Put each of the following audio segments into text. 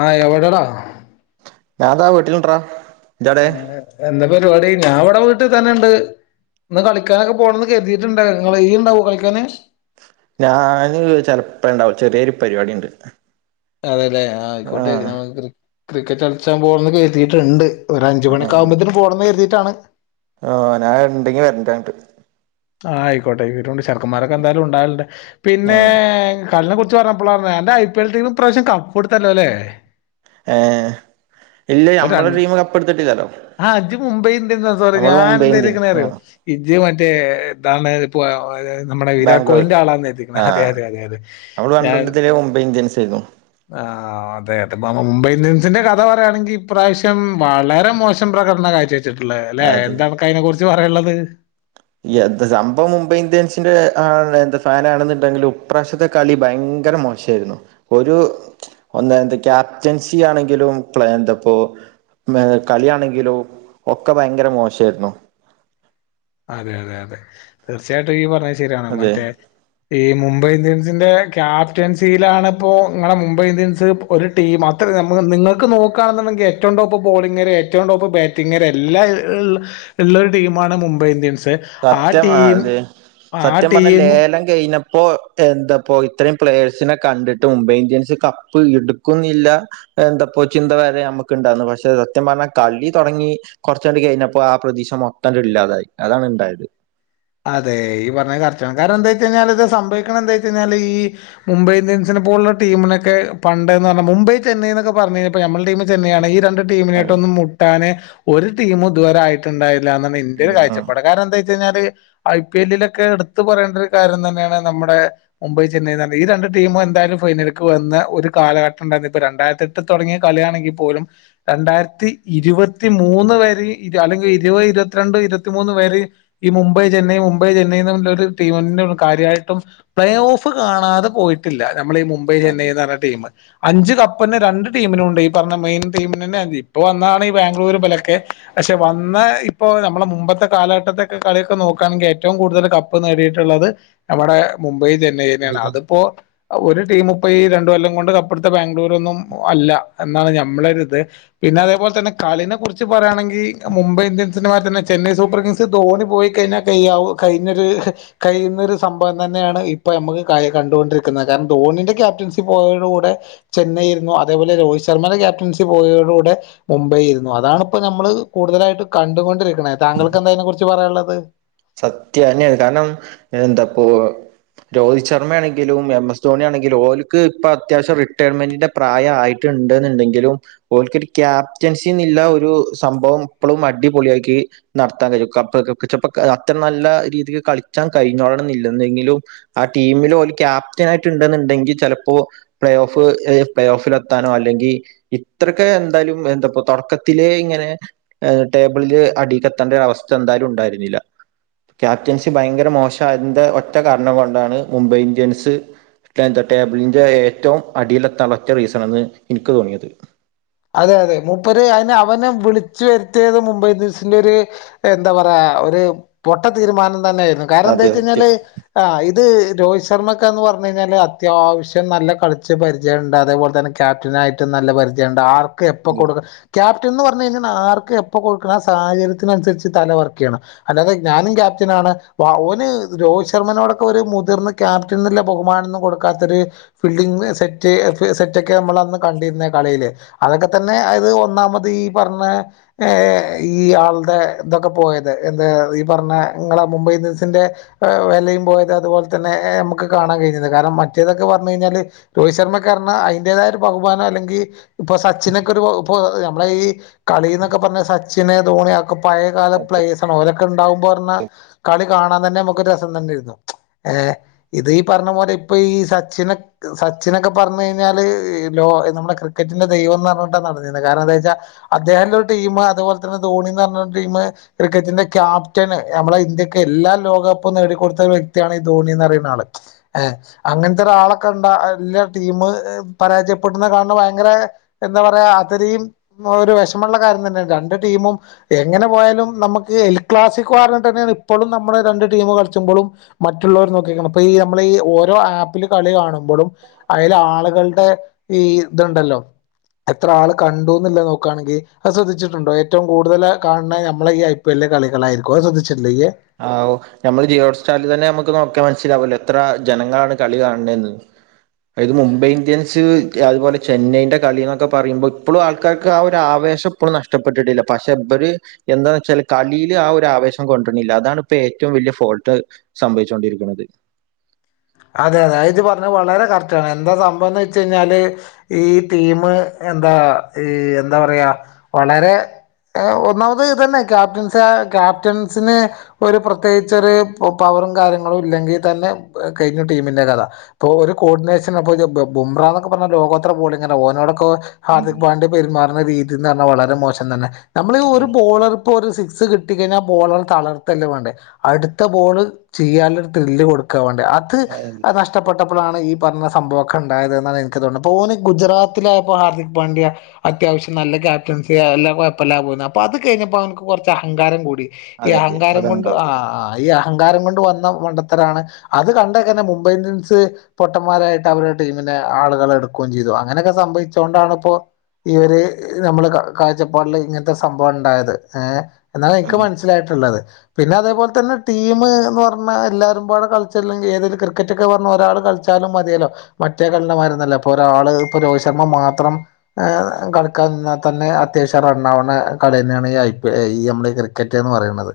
ആ എവിടെടാ ഞാതാ വീട്ടിലിണ്ടറാ ആ എന്താ പരിപാടി ഞാൻ ഇവിടെ വീട്ടിൽ തന്നെ ഉണ്ട് ഇന്ന് കളിക്കാനൊക്കെ പോകണംന്ന് കരുതിയിട്ടുണ്ട നിങ്ങ ഈ ഉണ്ടാവു കളിക്കാന് ഞാന് ചെിലപ്പോ ഇണ്ടാവും ചെറിയൊരു പരിപാടിുണ്ട് അതെല്ലെ ആ ആയിക്കോട്ടെക്ക് ക്രിക്കറ്റ് കളിച്ചാൻ പോവന്ന് കേരുതി യിട്ടുണ്ട് ഒ അഞ്ച മണിക്ക ആവുപോത്തിന് പോണമന്ന് കരുതിട്ടാണ് ആ ഞാൻ ഉണ്ടെങ്കി വരിങ്ങിട്ട് ആ ആയിക്കോട്ടെ വീട്ടുകൊണ്ട് ശർക്കന്മാരൊക്കെ എന്തായാലും ഉണ്ടുണ്ട് പിന്നെ ആഹ് ക പറഞ്ഞപ്പോളാ എന്റെ ഐ പി എൽ ടീമ പ്രാവശ്യം ക കൊടുത്തല്ലോ അല്ലേ ഏർ ഇല്ല ഞമ്മള ടീമ കപ്പ് എടുത്തിട്ടില്ലല്ലോ ആ അജ് മുംബൈാ സോറ ഞാന ഇന്ത്യൻ എന്തരിക്കണ അറിയോ ആഹ് ഇജ് മറ്റേ തണ പോയ അ [unintelligible] നമ്മടെ വിരാട് ബാംഗ്ലൂർ കോലിന്റെ ആളാന്ന് കരുതിക്കണ് അതെ ആഹ് അതെ അതെ അതെ നമ്മള് ഞാൻ പണ്ടൊണ്ടതില് മുംബൈ ഇന്ത്യൻസ് ആയിരുന്നു ആ ആ അതെ അതെ ബ മ മുംബൈ ഇന്ത്യൻസിന്റെ കഥ പറയാണെങ്കി ഇപ്രാശ്യം വളരെ മോശം പ്രകടന കാഴ്ച [unintelligible] ച്ചിട്ടൊള്ളെല്ലെ എന്താമക്കയിനെകുറിച്ച് പറയാനൊള്ളത്? യെന്ത സംഭവം മുംബൈ ഇന്ത്യൻസിന്റെ ആ എന്ത ഫനാണെന്നുണ്ടെങ്കിലും ഇപ്രാശ്യത്തെ കളി ഭയ് ങ്കര മോശാരുന്നു. ഒരു ഒന്നന്ത ക്യാപ്റ്റൻസി ആണെങ്കിലും എന്തപ്പോ ഏ കളിയാണെങ്കിലു ഒക്ക ഭയങ്കര മോശാരുന്നു. [inaudible] അതെ അതെ അതെ തീർച്ചയായിട്ടും യീ പറഞ്ഞ ശരിയാണ് അതെ മറ്റേ ഈ മുംബൈ ഇന്ത്യൻസിന്റെ ക്യാപ്റ്റൻസിയിലാണപ്പോ ങ്ങളെ മുംബൈ ഇന്ത്യൻസ് ഒരു ടീം അത്രതാ നിങ്ങക്ക് നോക്കാണെന്നു ഏറ്റവും ടോപ്പ് ബോളിംഗര് ഏറ്റവും ടോപ്പ് ബാറ്റിംഗര് എല്ലാള്ളരു ടീമാണ് മും സത്യം ആ അതെ ആ സത്യം പറഞ്ഞ ടീം ലേലം കഴിഞ്ഞ പ്പോ എന്താപ്പോ ഇത്രയും പ്ലേയേഴ്സിനെ കണ്ടിട്ട് മുംബൈ ഇന്ത്യൻസ് കപ്പ് എടുക്കുന്നില്ല എന്താപ്പോ ചിന്ത വരെ യമ്മക്ക്ണ്ടാന്ന് പക്ഷെ സത്യം പറഞ്ഞാ കളി തൊടങ്ങി കൊറച്ചങ്ങട് കഴിഞ്ഞപ്പോ ആ പ്രതീ മൊത്തങ്ങട്ല്ലാതായി അതാണിണ്ടായത്. അതെ ഈ പറഞ്ഞ കറക്റ്റാണ് കാരണം എന്താച്ച്കഴിഞ്ഞല് ഇത് സംഭവിക്കണ ന്താച്ച് കിഞ്ഞാല് ഈ മുംബൈ ഇന്ത്യൻസിനെ പോലുള്ള ടീമിനക്കെ പണ്ടെന്ന് പറഞ്ഞ മുംബൈ ചെന്നൈന്നെക്കെ പറഞ്ഞ കഴിഞ്ഞപ്പമ്മടെ ടീം ചെന്നൈയാണ് ഈ രണ്ട് അതെ ടീമിനായിട്ടൊന്നും മുട്ടാന് ഒരു ടീമുതുവര ആയിട്ടുണ്ടായില്ലാന്നാണ് ഇന്റെരു എങ്കിലും ആ കാഴ്ചപ്പാട് കാരണം എന്താ ച്ചെഴിഞ്ഞാല് ഐ പി എൽ ലിലൊക്കെ എടുത്തു പറയേണ്ടരു കാര്യം തന്നാണ് നമ്മടെ മുംബൈ ചെന്നൈ എന്ന് പറഞ്ഞ ഈ രണ്ട് ടീമു എന്തായാലും ഫൈനൽക്ക് വന്ന ഒരു കാലഘട്ടണ്ടായിരുന്നു ഇപ്പ രണ്ടായിരത്തെട്ട് തൊടങ്ങിയ കളിയാണെങ്കി പോലും രണ്ടാരത്തി ഇരുപത്തിമൂന്ന് വരെ അല്ലെങ്കി ഇരുപത് ഇരുപത്തിരണ്ട് ഇരുപത്തിമൂന്ന് വരെ ഈ മും ബൈ ചെന്നൈ മുംബൈ ചെന്നൈന്ന്ള്ള ഒരു ടീമന്നള്ളു കാര്യായിട്ടും പ്ലേ ഓഫ് കാണാതെ പോയിട്ടില്ലാ നമ്മളി ഈ മുംബൈ ചെന്നൈ ആദ്യം ന്നറഞ്ഞ ടീമ് അഞ്ചു കപ്പന്നെ രണ്ട് ടീമിനുണ്ട് ഈ പറഞ്ഞ മെയിൻ ടീമിനന്നെ [unintelligible] ഇപ്പൊ വന്നാണ് ഈ ബാംഗ്ലൂരുംപെലക്കെ പക്ഷെ വന്ന് ഇപ്പോ നമ്മളെ മുമ്പത്തെ കാലഘട്ടത്തെക്കെ കളി ക്കനോക്കണെങ്കി ഏറ്റവും കൂടുതല് കപ്പ് നേടിയിട്ടൊള്ളത് നമ്മടെ മുംബൈ ചെന്നൈ ന്നെയാണ് ഉപജ അത്പ്പോ ഒരു ടീമുപ്പ ഈ രണ്ടു കൊല്ലം കൊണ്ട് കപ്പെടുത്ത ബാംഗ്ലൂരൊന്നും അല്ല എന്നാണ് ഞമ്മളൊരിത് പിന്നെ അതേപോൽത്തന്നെ കളിനെകുറിച്ച് പറയാണെങ്കി മുംബൈ ഇന്ത്യൻസിന്റെമാരി തന്നെ ചെന്നൈ സൂപ്പർ കിങ്സ് ധോണി പോയി കെഴിഞ്ഞ [unintelligible] കഴിഞ്ഞരു കയിന്നൊരു സംഭവം തന്നെയാണ് ഇപ്പ യമ്മക്ക് കയ കണ്ടൊണ്ടിക്കുന്ന ക കാരണം ധോണിന്റെ ക്യാപ്റ്റൻസി പോയോതോടു കൂടെ ചെന്നൈയിരുന്നു അതേപലെ രോഹിത് ശർമ്മടെ ക്യാപ്റ്റൻസി പോയതോടു കൂടെ മുംബൈയിരുന്നു അതാണിപ്പ നമ്മള് കൂടുതലായിട്ട് കണ്ടുകൊണ്ടിരിക്കണ താങ്കൾക്കെന്താ അതിനെ കുറിച്ച് പറയാനൊള്ളത്? സത്യന്നായിരുന്നു കാരണം എന്താപ്പോ രോഹിത് ശർമ്മണെങ്കിലും എം എസ് ധോണിണെങ്കിലും ഓല്ക്ക് ഇപ്പത്യാവശ്യം റിട്ടയർമെന്റിന്റെ പ്രായായി ട്ട്ണ്ട്ന്ന്ണ്ടെങ്കിലും ഓൽക്കരു ക്യാപ്റ്റൻസിന്നില്ല ഒരു സംഭവം എപ്പളും അടിപൊളിയാക്കി നടത്താൻ കഴിയും കപ്പൊക്കെപ്പിച്ചപ്പ അത്ര നല്ല രീതി കളിച്ചാൻ കഴിഞ്ഞോളണന്നില്ലെങ്കിലും ആ ടീമിലൊര് ക്യാപ്റ്റനായിട്ട് ണ്ട്ന്ന്ണ്ടങ്കി ചെലപ്പോ പ്ലേ ഓഫ്‌ ഏ പ്ലേ ഓഫീലെത്താനോ അല്ലെങ്കി ഇത്രക്ക് എന്താലും മെന്താപ്പാ തൊടക്കത്തിലേ ഇങ്ങനെ ടേബിളില് അടി കത്തേണ്ട അവസ്ഥന്താലും ഉണ്ടായിരുന്നില്ല. ക്യാപ്റ്റൻസി ഭയങ്കര മോശായതിന്റെ ഒറ്റ കാരണം കൊണ്ടാണ് മുംബൈ ഇന്ത്യൻസ് ന്താ ട്ടേബിളിന്റെ ഏറ്റവും അടിയില തളച്ച റീസൺന്ന് എനിക്ക് തോന്നിയത്. അതെ അതെ മൂപ്പര് അയ്ന് അവനെ വിളിച്ചു വരുത്തിയത് മുംബൈ ഇന്ത്യൻസിന്റെരു എന്താ പറയാ ഒരു പൊട്ട തീരുമാനം തന്നെ ആയിരുന്നു അതെ സത്യം കാരണന്താച്ചഴിഞ്ഞാല് ആ ഇ ത് രോഹിത് ശർമ്മക്കന്ന് പറഞ്ഞു കഴിഞ്ഞാല് അത്യാവിശ്യം നല്ല കളിച്ച് പരിചയണ്ട് അതേപോലെ തന്നെ ക്യാപ്റ്റന നായിട്ട് നല്ല പരിചയണ്ട് ആർക്ക് എപ്പൊ കൊടുക്ക ക്യാപ്റ്റന്ന് പറഞ്ഞ് കഴിഞ്ഞാ ആർക്ക് എപ്പോ കൊടുക്കണം ആ സാഹചര്യത്തിനനുസരിച്ച് തലവർക്ക് ചെയ്യണം അല്ലതെ ഞാനുംക്യാ പ്റ്റനാണ് ഓന് രോഹിത് ശർമ്മനോടൊക്കൊരു മുതിർന്ന ക്യാപ്റ്റൻന്നൊള്ള ബഹുമാനൊന്നും കൊടുക്കാത്തത് ഫീൽഡിങ് സെറ്റ് സെറ്റക്കെ മ്മളന്ന് കണ്ടിര് ന്നേ കളിയില് അതക്കെത്തന്നെ അത് ഒന്നാമത് ഈ പറഞ്ഞ ഏ ഈ ആൾടെ ഇതൊക്കെ പോയത എന്താ ഈ പറഞ്ഞ ങ്ങളെ മുംബൈ ഇന്ത്യൻസിന്റെ വെലയും പോയത് അതുപോൽതന്നെ മ്മക്ക് കാണാ കയ്ഞ്ഞത് കാർണം മറ്റേതൊക്കെ പറഞ്ഞയ്ഞ്ഞാല്, രോഹിശർമ്മക്കർഞ്ഞാ അയ്ന്റേതായ ഒരു ബഹുമാനല്ലെങ്കി- പ്പൊ സച്ചിനൊക്കെരു [unintelligible] പ്പ ഞമ്മളെ ഈ കളീന്നൊക്കെ പറഞ്ഞ സച്ചിന് ധോണി അ ക്കെ പയേകാല പ്ലേയെസാണ്. ഓലൊക്കെണ്ടാവുമ്പർഞ്ഞ കളി- കാണാതന്നെ മ്മക്കൊരസതന്നെര് ന്നു. ഏ [unintelligible] ഇതീ പർഞ്ഞ പോലെ പ്പൊ ഈ സച്ചിന.. സച്ചിനൊക്കെ പർഞ്ഞയ്ഞ്ഞാല് ലോ നമ്മടെ ക്രിക് കറിക്കാറ്റിന്റെ ദൈവന്നറഞ്ഞിട്ടാ നടന്നീന്നെ. കാർണന്താന്നോയ്ച്ച- അദ്ദേഹന്റെ ഒര് ടീമ് അതേപോൽത്തന്നെ ധോണിന്നറഞ്ഞൊരു ടീമ്. ക്രിക്കറ്റിന്റെ ക്യാപ്റ്റന് ഞമ്മളെ ഇന്ത്യക്കെല്ലാ ലോകപ്പും നേടിക്കൊട്തൊരു വ്യക്തിയാണീ ധോണിന്നറിയുന്നാള്... ങേ... അങ്ങൻത്തൊരാളൊക്കെ.. ണ്ട. ല്ല.. ടീമ് പരാജയപ്പെട്ണെ കാണ് ണെ വയ ങ്കനെ എന്തപറയാ അത്തരീം ഒരു വേശ്മള്ള കാര്യന്തന്നെണ് രണ്ട് ടീമും എങ്ങനെപോയാലു നമ്മക്ക് എൽ ക്ലാസിക്കൊർഞ്ഞിട്ടന്നെണ് പ്പളും നമ്മളെ രണ്ട് ടീമ് കൾച്ചുമ്പളും മറ്റുള്ളോര് നോക്കിക്കു- പ്പ... ഈ... മ്മളെ ഈ... ഓരോ ആപ്പില് കളി കാണുമ്പളും അതയ്ല് ആള്കൾടെ ഈ ത്ണ്ടല്ലോ എത്ര ആള് കണ്ടൂന്നുള്ള നോക്കാണെങ്കി അത് ശ്രദ്ധിച്ചിട്ടുണ്ടോ ഏറ്റോം കൂടുതല് കാണ് ണെ അമ്മളെ ഈ ഐ പി എൽ ന്റെ കളിന്നൊള്ളെ അസ [unintelligible] ച്ചു ആഓ ഞമ്മള് ജിഒട്ട്സ്റ്റാൽ തന്നെ നമ്മക്ക് നോക്യാ മൻസ്സിലാവോല്ലോ ത്ര ജനങ്ങണ് കളി കാണ്ണെന്ന്... ഇത് മുംബൈ ഇന്ത്യൻസ്.... അത്പോലെ ചെന്നൈന്റെ കളി ന്നൊക്കെ പറീമ്പോ പ്പളും ആൾക്കാർക്ക ആ ഒരു ആ വെശപ്പും നഷ്ടപ്പെട്ടിട്ടില്ല പഷേ ബ്ബര് എന്താന്നെച്ചാല് കളില് ആ ഒരാവേശം കൊണ്ട്ര [unintelligible] ണില്ല അതാണിപ്പെറ്റോം വെല്യേ ഫോൾട്ട് സംഭവിച്ചൊണ്ടിരിക്കണത്. അതതെ.. അ ഇജ് പർഞ്ഞത് വളരെ കററ്റാണ്, എന്താ സംഭവംന്നച്ചയ്ഞ്ഞാല് ഈ ടീമ്- എന്താ... ഈ.. ന്താപറയാ... വളരെ... ഏ ഒന്നാമത് തന്നെ ക്യാപ്റ്റസാ ക്യാപ്റ്റൻസിന് ഒരു പ്രത്യേകിചൊര് പൗ- റും കാര്യങ്ങളുല്ലെങ്കി തന്നെ [inaudible] കയ്ഞ്ഞ ടീമിന്റെ കഥ... പ്പൊഒരു കോർഡിനേഷൻ അ [unintelligible] പ്പൊ ബമ്പ്രാന്നൊക്കെപ്പറഞ്ഞ ലോകോത്ര ബോളിങ്ങല്ലേ ഓനോടൊക്കെ അതെ ഹാർദിക് പാണ്ഡ്യ പെരുമാറ്ണ രീതിന്നറഞ്ഞാ വളരെ മോശന്തന്നെ. ഞമ്മളീ ഒരു അതെ ബോളർ- പ്പൊരു സിക്സ് കിട്ട്ടികയിനാ, ആ ബോളൺ തളർത്തല്ല വാണ്ടേ അട്ത്ത ബോള് ചീയ്യാല്ലൊരു ത്രില്ല് കൊടു- ക്കാവാണ്ടേ അത്.. അതെ അത് നഷ്ടപ്പെ പ്പഴാണീപ്പറഞ്ഞ സമ്പവൊക്കെണ്ടായത് ന്നാണ് ഇൻക്ക് തോന്ന്ണെ ധോണി ഗുജറാത്തിലായപ്പോ ഹാർദിക് പാണ്ഡ്യ ക്കാവശ്യം നല്ലക്യാപ്റ്റൻസിനെ അപ്പവല്ലാ കോയപ്പല്ലാ പോയ്ന്നു അപ്പോ അത് കയിഞ്ഞപ്പവൻക്ക് കൊർചഹങ്കാരം കൂടി. ഈ അതെ അതാ അഹങ്കാരങ്കൊണ്ട്... ഉണ്ടായത് ആ.. ഈ അഹങ്കാരംങ്കോണ്ട് വന്ന മണ്ടത്തരാണ് അത് കൺ ണ്ടെക്കന്നെ മുംബൈന്ത്യൻസ് പൊട്ടന്മാരായിട്ടവരെ ടീമിനെ ആളുകളെടുക്കൂ ചെയ്തു... അങ്ങനൊക്കെസംഭയ്ച്ചോ ണ്ടാണിപ്പോ ഇവര് നമ്മള്... ക... കായ്ചപ്പാടില് ഇങ്ങൻത്തെ സംഭവണ്ടായത്.. ങേ... എന്നാണെനിക്ക് അതെ മൻസ്സിലായ്ട്ട്ള്ളത്. പിന്നെ അതേപോൽതന്നെ ടീമ് ന്ന്- പർഞ്ഞാ എല്ലാരും പാടെ കൾച്ചല്ലങ്കി ഏതേൽ- ക്രിക്കറ്റൊക്കെ പർഞ്ഞ ഒരാള് കൾച്ചാലും മാത്യേലോ, മറ്റേ കൾന്റെമാര്യോന്നുഅല്ല ഇപ്പോ രാള്, പ്പോ രോഹിശർമ്മ മാത്രം- ഹ് കളിക്കാനിന്നാതന്നെ- അത്യാവശ്യം റണ്ണാവണ കളിയന്നേണീ ഈ ഐ. പി ഈ അമ്മളീ [unintelligible] ക്കറ്റ്ന്ന് പറേണത്.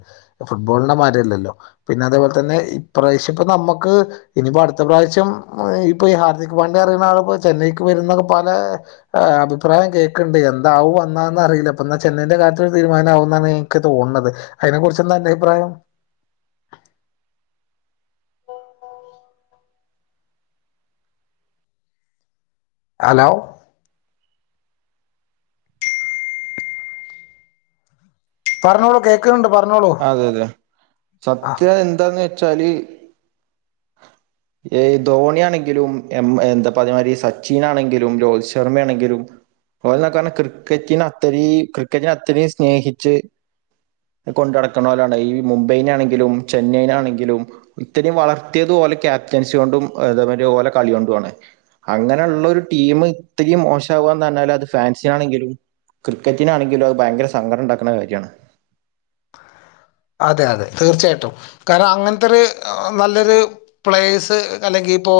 ഫുട്ബോൾനെ മാര്യല്ലല്ലോ പിന്നെ അതേപോൽതന്നെ ഇപ്രാവശ്യപ്പ നമ്മക്ക ക്ക് ഇനിപ്പട്ത്ത പ്രാവശ്യം ഇപ്പഈ ഹാർദിക് പാണ്ഡ്യന്നറീണേ- ആളിപ്പോ ചെന്നൈക്ക് വരുന്നൊക്കെ പലേ- അഭിപ്രായം കേക്ക്ണ്ട് എന്താവോ, എന്നാന്നറീല്ല പ്പന്ന ചെന്നൈന്റെ- കാര്യത്തിലൊരു തീര്മാനാവുന്നാണ് നിക്ക് - തോൺണത് അയ്നെ കുർച്ച് ന്താ അന്റെ അയ്പ്രായം? ഹലോ... പർഞ്ഞോളൂ കേക്കണുണ്ട്... അതെതെ.. ആ സത്യ എന്താനെച്ചാല് [inaudible] ഏയ് ധോണ്യാണെങ്കിലും, എ.. ന്താപ്പതെമായ്രി സച്ചിനാണെങ്കിലും, രോഹിത് ശർമ്മണെങ്കിലും- ഓൽ ന്നൊക്കെ പർഞ്ഞ ക്രിക്കറ്റിനത്തരീം ക്രിക്കറ്റിനത്തരീമം സ്നേഹിച്ച്. കൊണ്ടടക്കണോലാണീ... മുംബൈനാണെങ്കിലും... ചെന്നൈനാണെങ്കിലും ഇത്തരീം വളർ മറ്റേത് ഓല ക്യാപ്റ്റൻസ്യോണ്ടും അതേയ്മരി മറ്റേ ഓലെ കളിയോണ്ടുആണ്. അങ്ങനള്ളരു ടീമ് ത്തിരീം മോശവാന്നറഞ്ഞാല് അത് ഫാൻസിനാണെങ്കിലും ക്രിക്കറ്റിനാണെങ്കിലും അത് ഭയങ്കര സങ്കടണ്ടാക്കണ കാര്യാണ്. ആ അതെ അതെ തീർച്ചയായിട്ടും കാരണം അങ്ങനത്തൊറ് ആ നല്ലൊര് പ്ലേസ് അല്ലെങ്കി ഇപ്പോ,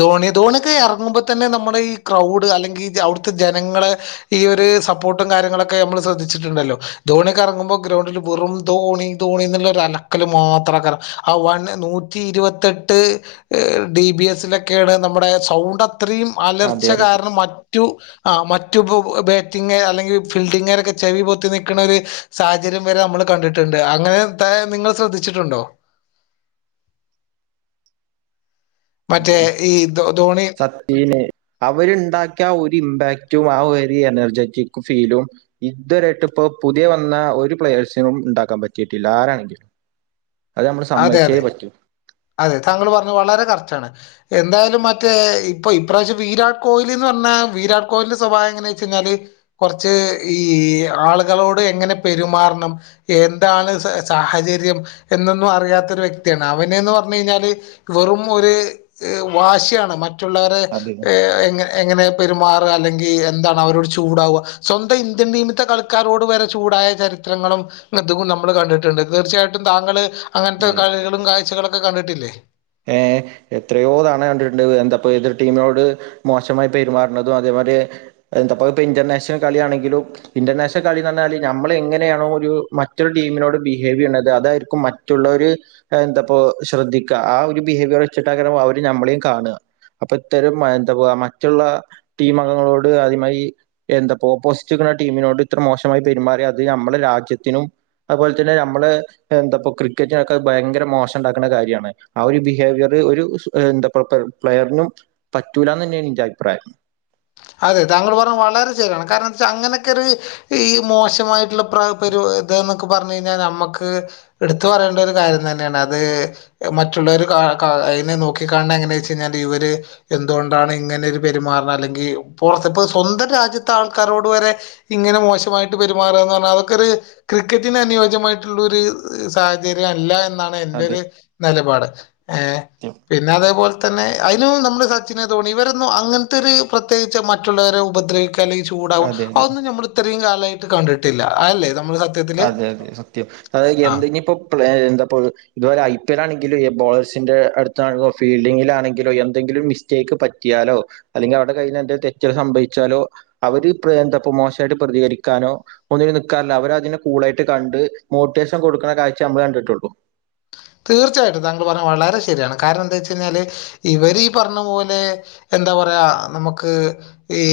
ധോണി ധോണിയൊക്കെ ഇറങ്ങുമ്പോ തന്നെ നമ്മുടെ ഈ ക്രൗഡ് അല്ലെങ്കിൽ അവിടുത്തെ ജനങ്ങളെ ഈ ഒരു സപ്പോർട്ടും കാര്യങ്ങളൊക്കെ നമ്മൾ ശ്രദ്ധിച്ചിട്ടുണ്ടല്ലോ. ധോണിയൊക്കെ എറങ്ങുമ്പോ ഗ്രൗണ്ടില് വെറും ധോണി ധോണി ന്നുള്ള അലക്കൽ മാത്രകാരം. നൂറ്റി ഇരുപത്തെട്ട് ഡിബിഎസിലൊക്കെയാണ് നമ്മുടെ സൗണ്ട് അത്രയും അലർച്ച അതെ അതെ കാരണം മറ്റ് മറ്റു ആ മറ്റു ബാറ്റിംഗ് അല്ലെങ്കിൽ ഫീൽഡിംഗരൊക്കെ ചെവി പൊത്തി നിൽക്കുന്ന ഒരു സാഹചര്യം വരെ നമ്മൾ കണ്ടിട്ടുണ്ട് അങ്ങനെത്തെ നിങ്ങൾ ശ്രദ്ധിച്ചിട്ടുണ്ടോ [inaudible] അതെ മറ്റേ ഈ ധോ ധോണി സത്യേന് അവരുണ്ടാക്കിയ ഒരു ഇമ്പാക്ട് റ്റും ആ ഒരു എനർജെറ്റിക് ഫീലും ഇതുവരായിട്ട് ഇപ്പൊ പുതിയ വന്ന ഒരു പ്ലേയേഴ്സിനും ഉണ്ടാക്കാൻ പറ്റിട്ടില്ല ആരാണെങ്കും [inaudible] അതെ അതെ അതെ താങ്കൾ പറഞ്ഞു വളരെ കറക്ടാണ് എന്തായാലും മറ്റേ ഇപ്പ ഇപ്രാവശ്യം വിരാട് കോഹ്ലി എന്ന് പറഞ്ഞാ വിരാട് കോഹ്ലിന്റെ സ്വഭാവം എങ്ങനെ വെച്ച് കഴിഞ്ഞാല് കുറച്ച് ഈ ആളുകളോട് എങ്ങനെ പെരുമാറണം, എന്താണ് സ് സ ഹചര്യം എന്ന ന്നും അറിയാത്തൊരു വ്യക്തിയാണ്. അവനന്ന് പറഞ്ഞ് കഴിഞ്ഞാല് വെറും ഒരു വാശിയാണ് മറ്റ മറ്റുള്ളവരെ അതെ ഏ എങ്ങനെ എങ്ങനെ പെരുമാറുക, അല്ലെങ്കിൽ എന്താണ് അവരോട് ചൂടാവുക, സ്വന്തം ഇന്ത്യൻ ടീമിൽത്തെ കളിക്കാരോട് വരെ ചൂട ണ്ടായ ചരിത്രങ്ങളും ങ്ങതും നമ്മള് കണ്ടിട്ടുണ്ട്. തീർച്ചയായിട്ടും താങ്കൾ അങ്ങനത്തെ കളികളും കാഴ്ചകളൊക്കെ കണ്ടിട്ടില്ലേ ഏ എത്രയോ തവണ കണ്ടിട്ടുണ്ട്, എന്താപ്പ എതിർ ടീമിനോട് മോശമായി പെരുമാറുന്നതും അതേ അതെ, അത് നമ്മളിപ്പ ഇന്റർനാഷണൽ കളിയാണെങ്കിലും ഇന്റർനാഷണൽ കളിന്ന് പറഞ്ഞാല് നമ്മൾ എങ്ങനെയാണോ ഒരു മറ്റൊരു ടീമിനോട് ബിഹേവ് ചെയ്യ്ണത്, അതായിരിക്കും മറ്റുള്ളവര് എന്തപ്പൊ ശ്രദ്ധിക്ക ഒരു ബിഹേവിയർ വെച്ചിട്ട് അവര് ഞമ്മളെയും കാണുക അപ്പൊ ഇത്തരം എന്തപ്പോ മറ്റുള്ള ടീം അംഗങ്ങളോട് ആദ്യമായി എന്താപ്പോ ഓപ്പോസിറ്റുക നമ്മളെ ടീമിനോട് ഇത്ര മോശമായി പെരുമാറിയ അത് നമ്മുടെ രാജ്യത്തിനും അതുപോലെ തന്നെ നമ്മള് എന്താപ്പ ക്രിക്കറ്റിനൊക്കെ ഭയങ്കര മോശം ഉണ്ടാക്കണ കാര്യാണ് ആ ഒരു ബിഹേവിയർ ഒരു എന്താ പറയാ പ്ലെയറിനും പറ്റൂലാന്ന് തന്നെയാണ് എന്റെ അഭിപ്രായം [inaudible] അതെ താങ്കൾ പറഞ്ഞാൽ വളരെ ശെരിയാണ് കാരണം എന്താ വെച്ചാൽ അങ്ങനെയൊക്കെ ഒരു ഈ മോശമായിട്ടുള്ള പ്ര പെരു ഇത് എന്നൊക്കെ പറഞ്ഞ കഴിഞ്ഞാൽ നമ്മക്ക് എടുത്ത പറയണ്ട ഒരു കാര്യം തന്നെയാണ് അത് മറ്റുള്ളവര് അയ്നെ നോക്കിക്കാൺണെ എങ്ങനെ വെച്ച് കഴിഞ്ഞാല് ഇവര് എന്തുകൊണ്ടാണ് ഇങ്ങനെരു പെരുമാറുന്നത് അല്ലെങ്കിൽ പുറത്തെ, ഇപ്പ സ്വന്തം രാജ്യത്തെ ആൾക്കാരോട് വരെ ഇങ്ങനെ മോശമായിട്ട് പെരുമാറുകാന്ന് പറഞ്ഞാൽ അതൊക്കൊരു ക്രിക്കറ്റിന് അനുയോജ്യമായിട്ടുള്ള ഒരു സാഹചര്യ അല്ല ആണ് അതെ എൻ്റെരു നിലപാട്. ഏ പിന്നെ അതേപോലെ തന്നെ അതിനും നമ്മുടെ സച്ചിന്, ധോണി, ഇവരൊന്നും അങ്ങൻത്തൊര് പ്രത്യേകിച്ച് മറ്റുള്ളവരെ ഉപദ്രവിക്ക അല്ലെ ചൂടാകും, അതെ അതെ അതൊന്നും നമ്മൾ ഇത്രയും കാലായിട്ട് കണ്ടിട്ടില്ല, അതല്ല അതെ അതെ സത്യം അതായത് ആ എന്ത ഇനിയിപ്പോ പ്ല എന്താപ്പൊ ഇതുവരെ ഐപിഎൽ ആണെ ബോളേയ്സിൻ്റെ അടുത്താണെങ്കിലോ ഫീൽഡിങ്ങിലാണെങ്കിലോ എന്തെങ്കിലും മിസ്റ്റേക്ക് പറ്റിയാലോ അല്ലെങ്ക അവർ കൈയ്യ്ന്നെന്തെങ്കിലും തെറ്റ് സംഭവിച്ചാലോ അവര് എന്ത മോശായിട്ട് പ്രതികരിക്കാനോ ഒന്നിൽ നിക്കാ അവര് അതിനെ കൂളായിട്ട് കണ്ട് മോട്ടിവേഷൻ കൊടുക്കുന്ന കാഴ്ച നമ്മൾ കണ്ടിട്ടുള്ളു തീർച്ചയായിട്ടും താങ്കൾ പറഞ്ഞ വളരെ ശരിയാണ്. കാരണം എന്താ വെച്ച് കഴിഞ്ഞാല് ഇവരി പറഞ്ഞ പോലെ എന്താ പറയാ നമുക്ക് ഈ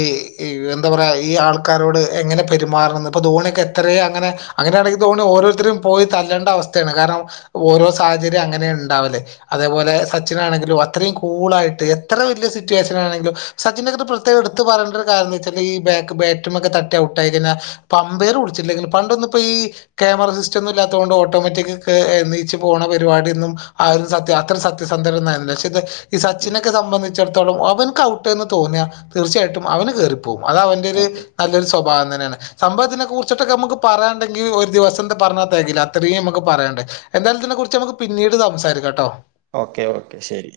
എന്താ പറയാ ഈ ആൾക്കാരോട് എങ്ങനെ പെരുമാറണം, ന്ന്ഇപ്പൊ ധോണിയൊക്കെ എത്രേ അങ്ങനെ അങ്ങനേണെങ്കിപ്പൊ ഓരോരുത്തരും പോയി തല്ലേണ്ട അവസ്ഥയാണ് കാരണം ഓരോ സാഹചര്യം അങ്ങനെ ഉണ്ടാവില്ലേ അതേപോലെ സച്ചിനാണെങ്കിലും അത്രയും കൂളായിട്ട് എത്ര വലിയ സിറ്റുവേഷനും നാണെങ്കിലും സച്ചിൻ്റെക്കെ പ്രത്യേകം എടുത്ത് പറേണ്ട ഒരു കാര്യം എ ന്തന്ന്വെച്ചാല് ഈ ബാക്ക് ബാറ്റ്മ്മെക്കെ തട്ടി ഔട്ടായി കഴിഞ്ഞ അമ്പയർ വിളിച്ചില്ലെങ്കിലും പണ്ടൊന്നും ഇ ക്യാമറ സിസ്റ്റം ഇല്ലാത്തോണ്ട് ഓട്ടോമാറ്റിക് ക്കെ നീച്ച് പോണ പരിപാടിയൊന്നും ആരും സത്യം അത്ര സത്യസന്ധരൊന്നരുന്നില്ല. ക്ഷേത് ഈ സച്ചിനൊക്കെ സംബന്ധിച്ചിടത്തോളം അവനക്ക് ഔട്ട് എന്ന് തോന്നിയാൽ തീർച്ചയായിട്ടും അവന് കയറിപ്പോകും അത് അവന്റെ ഒരു അതെ നല്ലൊരു സ്വഭാവം തന്നെയാണ്. സംഭവ ഇതിനെ കുറിച്ചിട്ടൊക്കെ നമുക്ക് പറയാണ്ടെങ്കിൽ ഒരു ദിവസം എ പറഞ്ഞ തെകയൂല അത്തറേം നമുക്ക് പറയണ്ട് എന്തായാലും ഇതിനെ കുറിച്ച് നമുക്ക് പിന്നീട് സംസാരിക്കാം ട്ടോ. ഓക്കെ ഓക്കെ ശരി